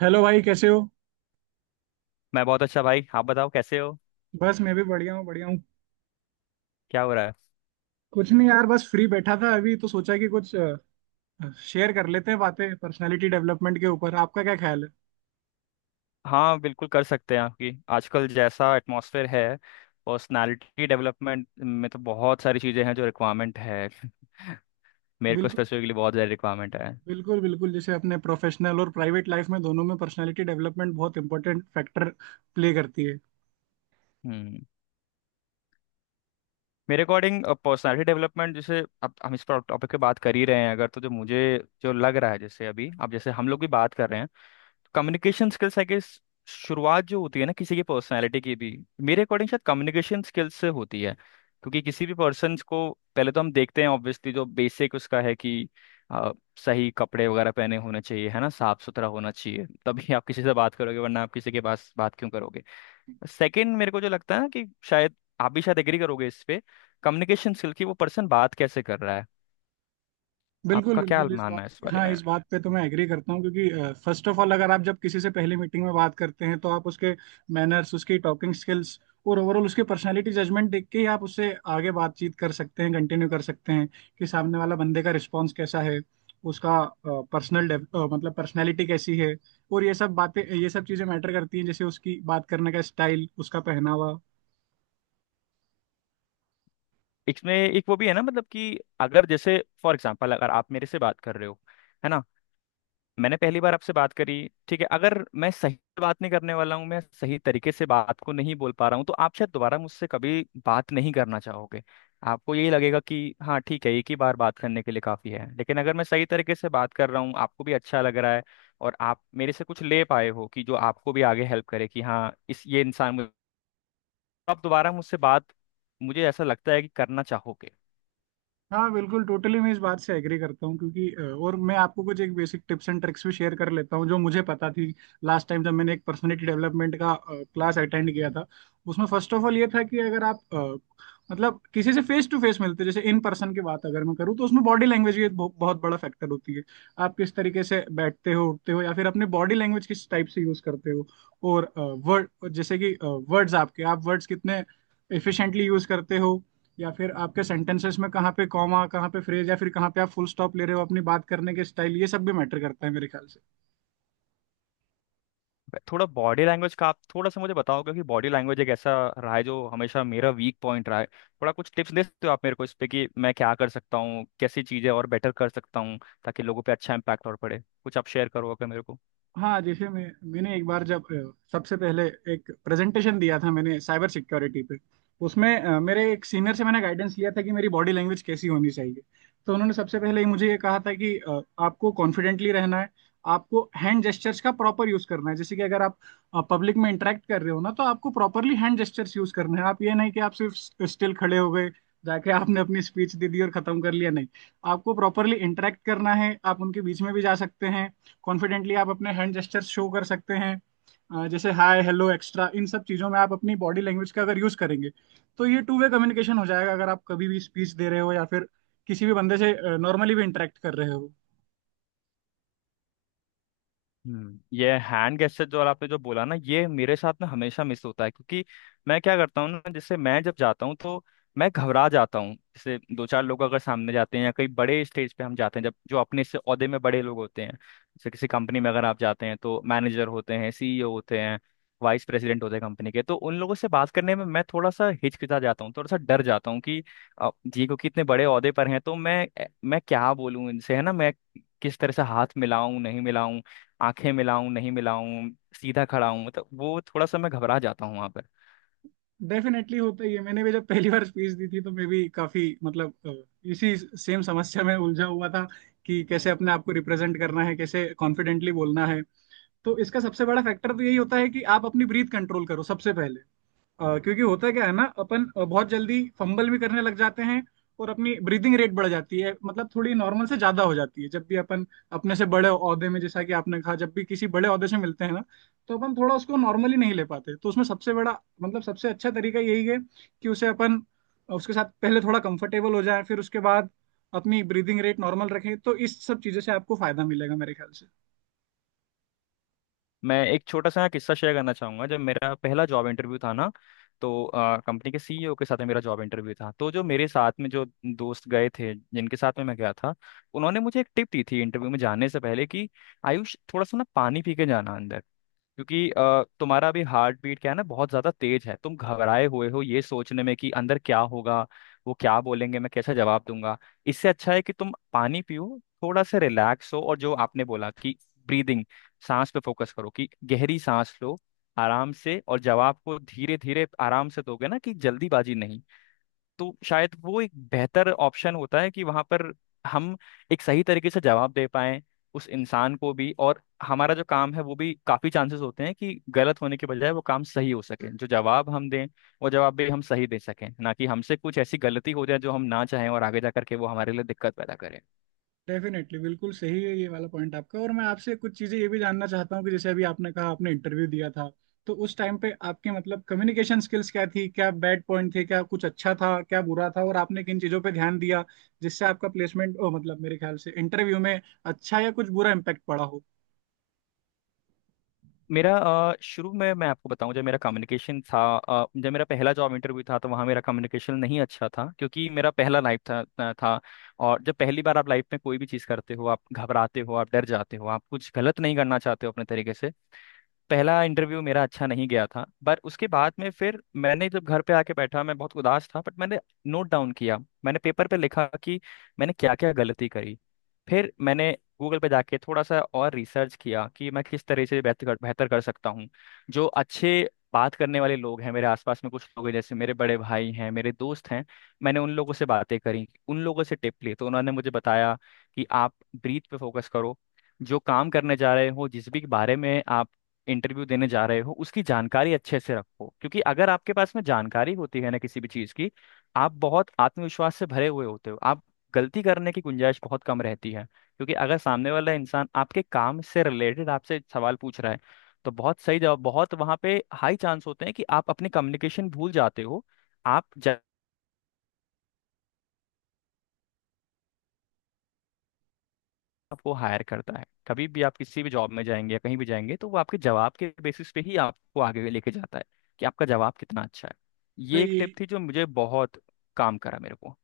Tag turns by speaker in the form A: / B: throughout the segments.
A: Hello भाई, कैसे हो।
B: मैं बहुत अच्छा भाई। आप बताओ कैसे हो।
A: बस मैं भी बढ़िया हूँ।
B: क्या हो रहा है?
A: कुछ नहीं यार, बस फ्री बैठा था अभी, तो सोचा कि कुछ शेयर कर लेते हैं बातें पर्सनालिटी डेवलपमेंट के ऊपर। आपका क्या ख्याल है।
B: हाँ, बिल्कुल कर सकते हैं। आपकी आजकल जैसा एटमॉस्फेयर है, पर्सनालिटी डेवलपमेंट में तो बहुत सारी चीज़ें हैं जो रिक्वायरमेंट है। मेरे को
A: बिल्कुल
B: स्पेसिफिकली बहुत ज़्यादा रिक्वायरमेंट है।
A: बिल्कुल बिल्कुल जैसे अपने प्रोफेशनल और प्राइवेट लाइफ में, दोनों में पर्सनालिटी डेवलपमेंट बहुत इंपॉर्टेंट फैक्टर प्ले करती है।
B: हम्म। मेरे अकॉर्डिंग पर्सनालिटी डेवलपमेंट, जैसे अब हम इस टॉपिक पे बात कर ही रहे हैं, अगर तो जो मुझे, जो लग रहा है, जैसे अभी अब जैसे हम लोग भी बात कर रहे हैं, कम्युनिकेशन स्किल्स है कि शुरुआत जो होती है ना किसी की पर्सनालिटी की भी, मेरे अकॉर्डिंग शायद कम्युनिकेशन स्किल्स से होती है। क्योंकि किसी भी पर्सन को पहले तो हम देखते हैं, ऑब्वियसली जो बेसिक उसका है कि अ, सही कपड़े वगैरह पहने होने चाहिए, है ना। साफ सुथरा होना चाहिए, तभी आप किसी से बात करोगे, वरना आप किसी के पास बात क्यों करोगे। सेकंड, मेरे को जो लगता है ना कि शायद आप भी शायद एग्री करोगे इस पे, कम्युनिकेशन स्किल की वो पर्सन बात कैसे कर रहा है।
A: बिल्कुल
B: आपका क्या
A: बिल्कुल इस बात,
B: मानना है इस बारे
A: हाँ,
B: में?
A: इस बात पे तो मैं एग्री करता हूँ, क्योंकि फर्स्ट ऑफ ऑल अगर आप जब किसी से पहली मीटिंग में बात करते हैं, तो आप उसके मैनर्स, उसकी टॉकिंग स्किल्स, और ओवरऑल उसकी पर्सनालिटी जजमेंट देख के ही आप उससे आगे बातचीत कर सकते हैं, कंटिन्यू कर सकते हैं। कि सामने वाला बंदे का रिस्पॉन्स कैसा है, उसका पर्सनल, मतलब पर्सनैलिटी कैसी है। और ये सब बातें, ये सब चीज़ें मैटर करती हैं, जैसे उसकी बात करने का स्टाइल, उसका पहनावा।
B: इसमें एक वो भी है ना, मतलब कि अगर जैसे फॉर एग्जांपल अगर आप मेरे से बात कर रहे हो, है ना, मैंने पहली बार आपसे बात करी, ठीक है, अगर मैं सही से बात नहीं करने वाला हूँ, मैं सही तरीके से बात को नहीं बोल पा रहा हूँ, तो आप शायद दोबारा मुझसे कभी बात नहीं करना चाहोगे। आपको यही लगेगा कि हाँ ठीक है, एक ही बार बात करने के लिए काफ़ी है। लेकिन अगर मैं सही तरीके से बात कर रहा हूँ, आपको भी अच्छा लग रहा है, और आप मेरे से कुछ ले पाए हो कि जो आपको भी आगे हेल्प करे, कि हाँ इस ये इंसान मुझे, आप दोबारा मुझसे बात, मुझे ऐसा लगता है कि, करना चाहोगे।
A: हाँ बिल्कुल, टोटली मैं इस बात से एग्री करता हूँ, क्योंकि और मैं आपको कुछ एक बेसिक टिप्स एंड ट्रिक्स भी शेयर कर लेता हूँ जो मुझे पता थी। लास्ट टाइम जब मैंने एक पर्सनालिटी डेवलपमेंट का क्लास अटेंड किया था, उसमें फर्स्ट ऑफ ऑल ये था कि अगर आप मतलब किसी से फेस टू फेस मिलते, जैसे इन पर्सन की बात अगर मैं करूँ, तो उसमें बॉडी लैंग्वेज भी एक बहुत बड़ा फैक्टर होती है। आप किस तरीके से बैठते हो, उठते हो, या फिर अपने बॉडी लैंग्वेज किस टाइप से यूज करते हो। और वर्ड, जैसे कि वर्ड्स आपके आप वर्ड्स कितने एफिशिएंटली यूज करते हो, या फिर आपके सेंटेंसेस में कहाँ पे कॉमा, कहाँ पे फ्रेज, या फिर कहाँ पे आप फुल स्टॉप ले रहे हो अपनी बात करने के स्टाइल, ये सब भी मैटर करता है मेरे ख्याल से।
B: थोड़ा बॉडी लैंग्वेज का आप थोड़ा सा मुझे बताओ, क्योंकि बॉडी लैंग्वेज एक ऐसा रहा है जो हमेशा मेरा वीक पॉइंट रहा है। थोड़ा कुछ टिप्स दे सकते हो आप मेरे को इस पे कि मैं क्या कर सकता हूँ, कैसी चीजें और बेटर कर सकता हूँ, ताकि लोगों पे अच्छा इम्पैक्ट और पड़े। कुछ आप शेयर करो अगर मेरे को।
A: हाँ, जैसे मैंने एक बार जब सबसे पहले एक प्रेजेंटेशन दिया था, मैंने साइबर सिक्योरिटी पे, उसमें मेरे एक सीनियर से मैंने गाइडेंस लिया था कि मेरी बॉडी लैंग्वेज कैसी होनी चाहिए। तो उन्होंने सबसे पहले ही मुझे ये कहा था कि आपको कॉन्फिडेंटली रहना है, आपको हैंड जेस्चर्स का प्रॉपर यूज करना है। जैसे कि अगर आप पब्लिक में इंटरेक्ट कर रहे हो ना, तो आपको प्रॉपरली हैंड जेस्चर्स यूज करना है। आप ये नहीं कि आप सिर्फ स्टिल खड़े हो गए, जाके आपने अपनी स्पीच दे दी और खत्म कर लिया, नहीं। आपको प्रॉपरली इंटरेक्ट करना है, आप उनके बीच में भी जा सकते हैं, कॉन्फिडेंटली आप अपने हैंड जेस्चर्स शो कर सकते हैं। जैसे हाय हेलो एक्स्ट्रा, इन सब चीज़ों में आप अपनी बॉडी लैंग्वेज का अगर यूज करेंगे, तो ये टू वे कम्युनिकेशन हो जाएगा, अगर आप कभी भी स्पीच दे रहे हो, या फिर किसी भी बंदे से नॉर्मली भी इंटरेक्ट कर रहे हो।
B: हम्म। ये हैंड गेस्चर जो और आपने जो बोला ना, ये मेरे साथ में हमेशा मिस होता है। क्योंकि मैं क्या करता हूँ ना, जैसे मैं जब जाता हूँ तो मैं घबरा जाता हूँ। जैसे दो चार लोग अगर सामने जाते हैं या कहीं बड़े स्टेज पे हम जाते हैं, जब जो अपने से ओहदे में बड़े लोग होते हैं, जैसे किसी कंपनी में अगर आप जाते हैं तो मैनेजर होते हैं, सीईओ होते हैं, वाइस प्रेसिडेंट होते हैं कंपनी के, तो उन लोगों से बात करने में मैं थोड़ा सा हिचकिचा जाता हूँ, थोड़ा सा डर जाता हूँ, कि जी क्योंकि इतने बड़े ओहदे पर हैं, तो मैं क्या बोलूँ इनसे, है ना, मैं किस तरह से हाथ मिलाऊं नहीं मिलाऊं, आंखें मिलाऊं नहीं मिलाऊं, सीधा खड़ा हूं, मतलब वो थोड़ा सा मैं घबरा जाता हूँ वहां पर।
A: डेफिनेटली होता ही है, मैंने भी जब पहली बार स्पीच दी थी, तो मैं भी काफी, मतलब इसी सेम समस्या में उलझा हुआ था कि कैसे अपने आप को रिप्रेजेंट करना है, कैसे कॉन्फिडेंटली बोलना है। तो इसका सबसे बड़ा फैक्टर तो यही होता है कि आप अपनी ब्रीथ कंट्रोल करो सबसे पहले। क्योंकि होता क्या है ना, अपन बहुत जल्दी फंबल भी करने लग जाते हैं, और अपनी ब्रीदिंग रेट बढ़ जाती है, मतलब थोड़ी नॉर्मल से ज्यादा हो जाती है जब भी अपन अपने से बड़े ओहदे में, जैसा कि आपने कहा, जब भी किसी बड़े ओहदे से मिलते हैं ना, तो अपन थोड़ा उसको नॉर्मली नहीं ले पाते। तो उसमें सबसे बड़ा, मतलब सबसे अच्छा तरीका यही है कि उसे अपन, उसके साथ पहले थोड़ा कंफर्टेबल हो जाए, फिर उसके बाद अपनी ब्रीदिंग रेट नॉर्मल रखें, तो इस सब चीज़ों से आपको फायदा मिलेगा मेरे ख्याल से।
B: मैं एक छोटा सा किस्सा शेयर करना चाहूंगा। जब मेरा पहला जॉब इंटरव्यू था ना, तो कंपनी के सीईओ के साथ में मेरा जॉब इंटरव्यू था। तो जो मेरे साथ में जो दोस्त गए थे, जिनके साथ में मैं गया था, उन्होंने मुझे एक टिप दी थी इंटरव्यू में जाने से पहले कि आयुष, थोड़ा सा ना पानी पी के जाना अंदर। क्योंकि तुम्हारा भी हार्ट बीट क्या है ना, बहुत ज्यादा तेज है, तुम घबराए हुए हो ये सोचने में कि अंदर क्या होगा, वो क्या बोलेंगे, मैं कैसा जवाब दूंगा। इससे अच्छा है कि तुम पानी पियो, थोड़ा सा रिलैक्स हो। और जो आपने बोला कि ब्रीदिंग, सांस पे फोकस करो, कि गहरी सांस लो, आराम से, और जवाब को धीरे धीरे आराम से दोगे, ना कि जल्दीबाजी नहीं। तो शायद वो एक बेहतर ऑप्शन होता है कि वहां पर हम एक सही तरीके से जवाब दे पाएं, उस इंसान को भी। और हमारा जो काम है वो भी, काफी चांसेस होते हैं कि गलत होने के बजाय वो काम सही हो सके, जो जवाब हम दें वो जवाब भी हम सही दे सकें, ना कि हमसे कुछ ऐसी गलती हो जाए जो हम ना चाहें और आगे जा करके वो हमारे लिए दिक्कत पैदा करे।
A: डेफिनेटली, बिल्कुल सही है ये वाला पॉइंट आपका। और मैं आपसे कुछ चीजें ये भी जानना चाहता हूँ कि जैसे अभी आपने कहा, आपने इंटरव्यू दिया था, तो उस टाइम पे आपके, मतलब कम्युनिकेशन स्किल्स क्या थी, क्या बैड पॉइंट थे, क्या कुछ अच्छा था, क्या बुरा था, और आपने किन चीजों पे ध्यान दिया जिससे आपका प्लेसमेंट ओ, मतलब मेरे ख्याल से इंटरव्यू में अच्छा या कुछ बुरा इम्पैक्ट पड़ा हो।
B: मेरा शुरू में मैं आपको बताऊं, जब मेरा कम्युनिकेशन था, जब मेरा पहला जॉब इंटरव्यू था, तो वहाँ मेरा कम्युनिकेशन नहीं अच्छा था। क्योंकि मेरा पहला लाइफ था। और जब पहली बार आप लाइफ में कोई भी चीज़ करते हो, आप घबराते हो, आप डर जाते हो, आप कुछ गलत नहीं करना चाहते हो अपने तरीके से। पहला इंटरव्यू मेरा अच्छा नहीं गया था, पर उसके बाद में फिर मैंने, जब घर पे आके बैठा, मैं बहुत उदास था, बट मैंने नोट डाउन किया। मैंने पेपर पे लिखा कि मैंने क्या क्या गलती करी। फिर मैंने गूगल पे जाके थोड़ा सा और रिसर्च किया कि मैं किस तरह से बेहतर बेहतर कर सकता हूँ। जो अच्छे बात करने वाले लोग हैं, मेरे आसपास में कुछ लोग हैं, जैसे मेरे बड़े भाई हैं, मेरे दोस्त हैं, मैंने उन लोगों से बातें करी, उन लोगों से टिप ली, तो उन्होंने मुझे बताया कि आप ब्रीथ पे फोकस करो, जो काम करने जा रहे हो, जिस भी बारे में आप इंटरव्यू देने जा रहे हो, उसकी जानकारी अच्छे से रखो। क्योंकि अगर आपके पास में जानकारी होती है ना किसी भी चीज़ की, आप बहुत आत्मविश्वास से भरे हुए होते हो, आप गलती करने की गुंजाइश बहुत कम रहती है। क्योंकि अगर सामने वाला इंसान आपके काम से रिलेटेड आपसे सवाल पूछ रहा है, तो बहुत सही जवाब, बहुत वहाँ पे हाई चांस होते हैं कि आप अपनी कम्युनिकेशन भूल जाते हो। आप आपको हायर करता है, कभी भी आप किसी भी जॉब में जाएंगे या कहीं भी जाएंगे, तो वो आपके जवाब के बेसिस पे ही आपको आगे लेके जाता है, कि आपका जवाब कितना अच्छा है।
A: तो
B: ये एक
A: ये,
B: टिप थी जो मुझे बहुत काम करा मेरे को।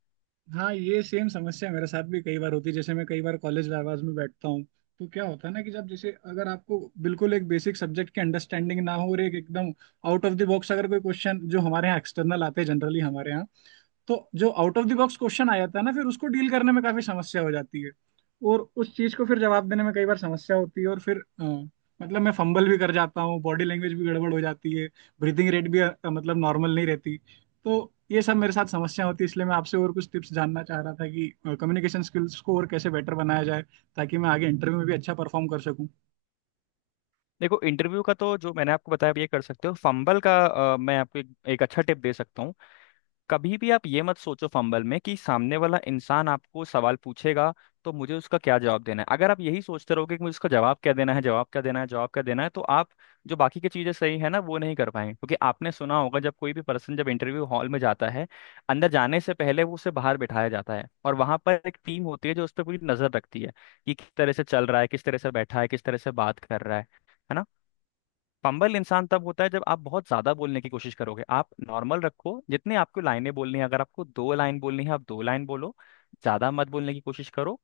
A: हाँ, ये सेम समस्या मेरे साथ भी कई बार होती है। जैसे मैं कई बार कॉलेज आवाज में बैठता हूँ, तो क्या होता है ना, कि जब जैसे अगर आपको बिल्कुल एक बेसिक सब्जेक्ट की अंडरस्टैंडिंग ना हो, और एक एकदम आउट ऑफ द बॉक्स अगर कोई क्वेश्चन, जो हमारे यहाँ एक्सटर्नल आते हैं जनरली हमारे यहाँ, तो जो out of the box question आ जाता है ना, फिर उसको डील करने में काफी समस्या हो जाती है, और उस चीज को फिर जवाब देने में कई बार समस्या होती है। और फिर मतलब मैं फंबल भी कर जाता हूँ, बॉडी लैंग्वेज भी गड़बड़ हो जाती है, ब्रीथिंग रेट भी मतलब नॉर्मल नहीं रहती। तो ये सब मेरे साथ समस्या होती है, इसलिए मैं आपसे और कुछ टिप्स जानना चाह रहा था कि कम्युनिकेशन स्किल्स को और कैसे बेटर बनाया जाए, ताकि मैं आगे इंटरव्यू में भी अच्छा परफॉर्म कर
B: देखो, इंटरव्यू का तो जो मैंने आपको बताया आप ये कर सकते हो। फंबल का मैं आपको एक अच्छा टिप दे सकता हूँ। कभी भी आप ये मत सोचो फंबल में कि सामने वाला इंसान आपको सवाल पूछेगा, तो मुझे उसका क्या जवाब देना है। अगर आप यही सोचते रहोगे कि मुझे उसका जवाब क्या देना है, जवाब क्या देना है, जवाब क्या देना है, तो आप जो बाकी की चीजें सही है ना वो नहीं कर पाएंगे। क्योंकि आपने सुना होगा, जब कोई भी पर्सन जब इंटरव्यू हॉल में जाता है, अंदर जाने से पहले वो उसे बाहर बिठाया जाता है, और वहां पर एक टीम होती है जो उस पर पूरी नजर रखती है, कि किस तरह से चल रहा है, किस तरह से बैठा है, किस तरह से बात कर रहा है ना। पंबल इंसान तब होता है जब आप बहुत ज्यादा बोलने की कोशिश करोगे। आप नॉर्मल रखो, जितने आपको लाइनें बोलनी है, अगर आपको दो लाइन बोलनी है आप दो लाइन बोलो, ज्यादा मत बोलने की कोशिश करो।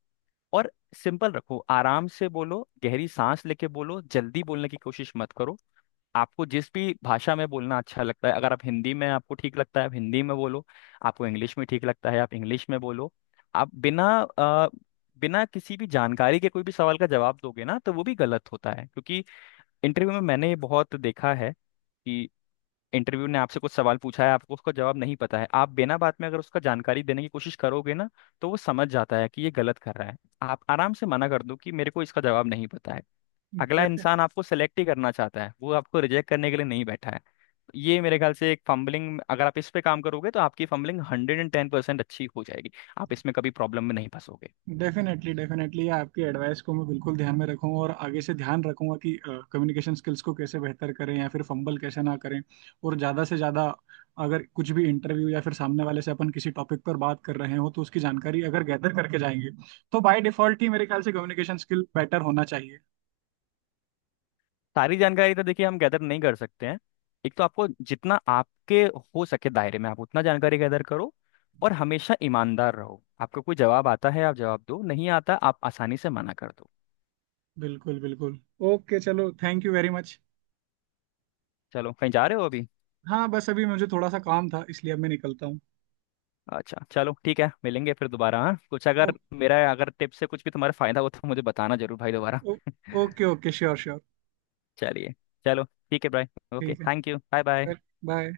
B: और सिंपल रखो, आराम से बोलो, गहरी सांस लेके बोलो, जल्दी बोलने की कोशिश मत करो। आपको जिस भी भाषा में बोलना अच्छा लगता है, अगर आप हिंदी में, आपको ठीक लगता है आप हिंदी में बोलो, आपको इंग्लिश में ठीक लगता है आप इंग्लिश में बोलो। आप बिना बिना किसी भी जानकारी के कोई भी सवाल का जवाब दोगे ना, तो वो भी गलत होता है। क्योंकि इंटरव्यू में मैंने ये बहुत देखा है कि इंटरव्यू ने आपसे कुछ सवाल पूछा है, आपको उसका जवाब नहीं पता है, आप बिना बात में अगर उसका जानकारी देने की कोशिश करोगे ना, तो वो समझ जाता है कि ये गलत कर रहा है। आप आराम से मना कर दो कि मेरे को इसका जवाब नहीं पता है। अगला
A: सकूँ।
B: इंसान आपको सेलेक्ट ही करना चाहता है, वो आपको रिजेक्ट करने के लिए नहीं बैठा है। ये मेरे ख्याल से एक फंबलिंग, अगर आप इस पे काम करोगे, तो आपकी फंबलिंग 110% अच्छी हो जाएगी। आप इसमें कभी प्रॉब्लम में नहीं फंसोगे।
A: डेफिनेटली डेफिनेटली आपकी एडवाइस को मैं बिल्कुल ध्यान में रखूंगा, और आगे से ध्यान रखूंगा कि कम्युनिकेशन स्किल्स को कैसे बेहतर करें, या फिर फंबल कैसे ना करें। और ज़्यादा से ज़्यादा, अगर कुछ भी इंटरव्यू या फिर सामने वाले से अपन किसी टॉपिक पर बात कर रहे हो, तो उसकी जानकारी अगर गैदर करके जाएंगे, तो बाय डिफॉल्ट ही मेरे ख्याल से कम्युनिकेशन स्किल बेटर होना चाहिए।
B: सारी जानकारी तो देखिए हम गैदर नहीं कर सकते हैं। एक तो आपको जितना आपके हो सके दायरे में आप उतना जानकारी गैदर करो, और हमेशा ईमानदार रहो। आपको कोई जवाब आता है आप जवाब दो, नहीं आता आप आसानी से मना कर दो।
A: बिल्कुल बिल्कुल। ओके, चलो, थैंक यू वेरी मच।
B: चलो, कहीं जा रहे हो अभी?
A: हाँ, बस अभी मुझे थोड़ा सा काम था, इसलिए अब मैं निकलता हूँ।
B: अच्छा चलो ठीक है, मिलेंगे फिर दोबारा। हाँ, कुछ अगर
A: ओ,
B: मेरा, अगर टिप से कुछ भी तुम्हारा फायदा हो तो मुझे बताना जरूर भाई, दोबारा।
A: ओ, ओके ओके, श्योर श्योर।
B: चलिए। चलो। ठीक है भाई। ओके
A: ठीक
B: थैंक यू, बाय बाय।
A: है, बाय।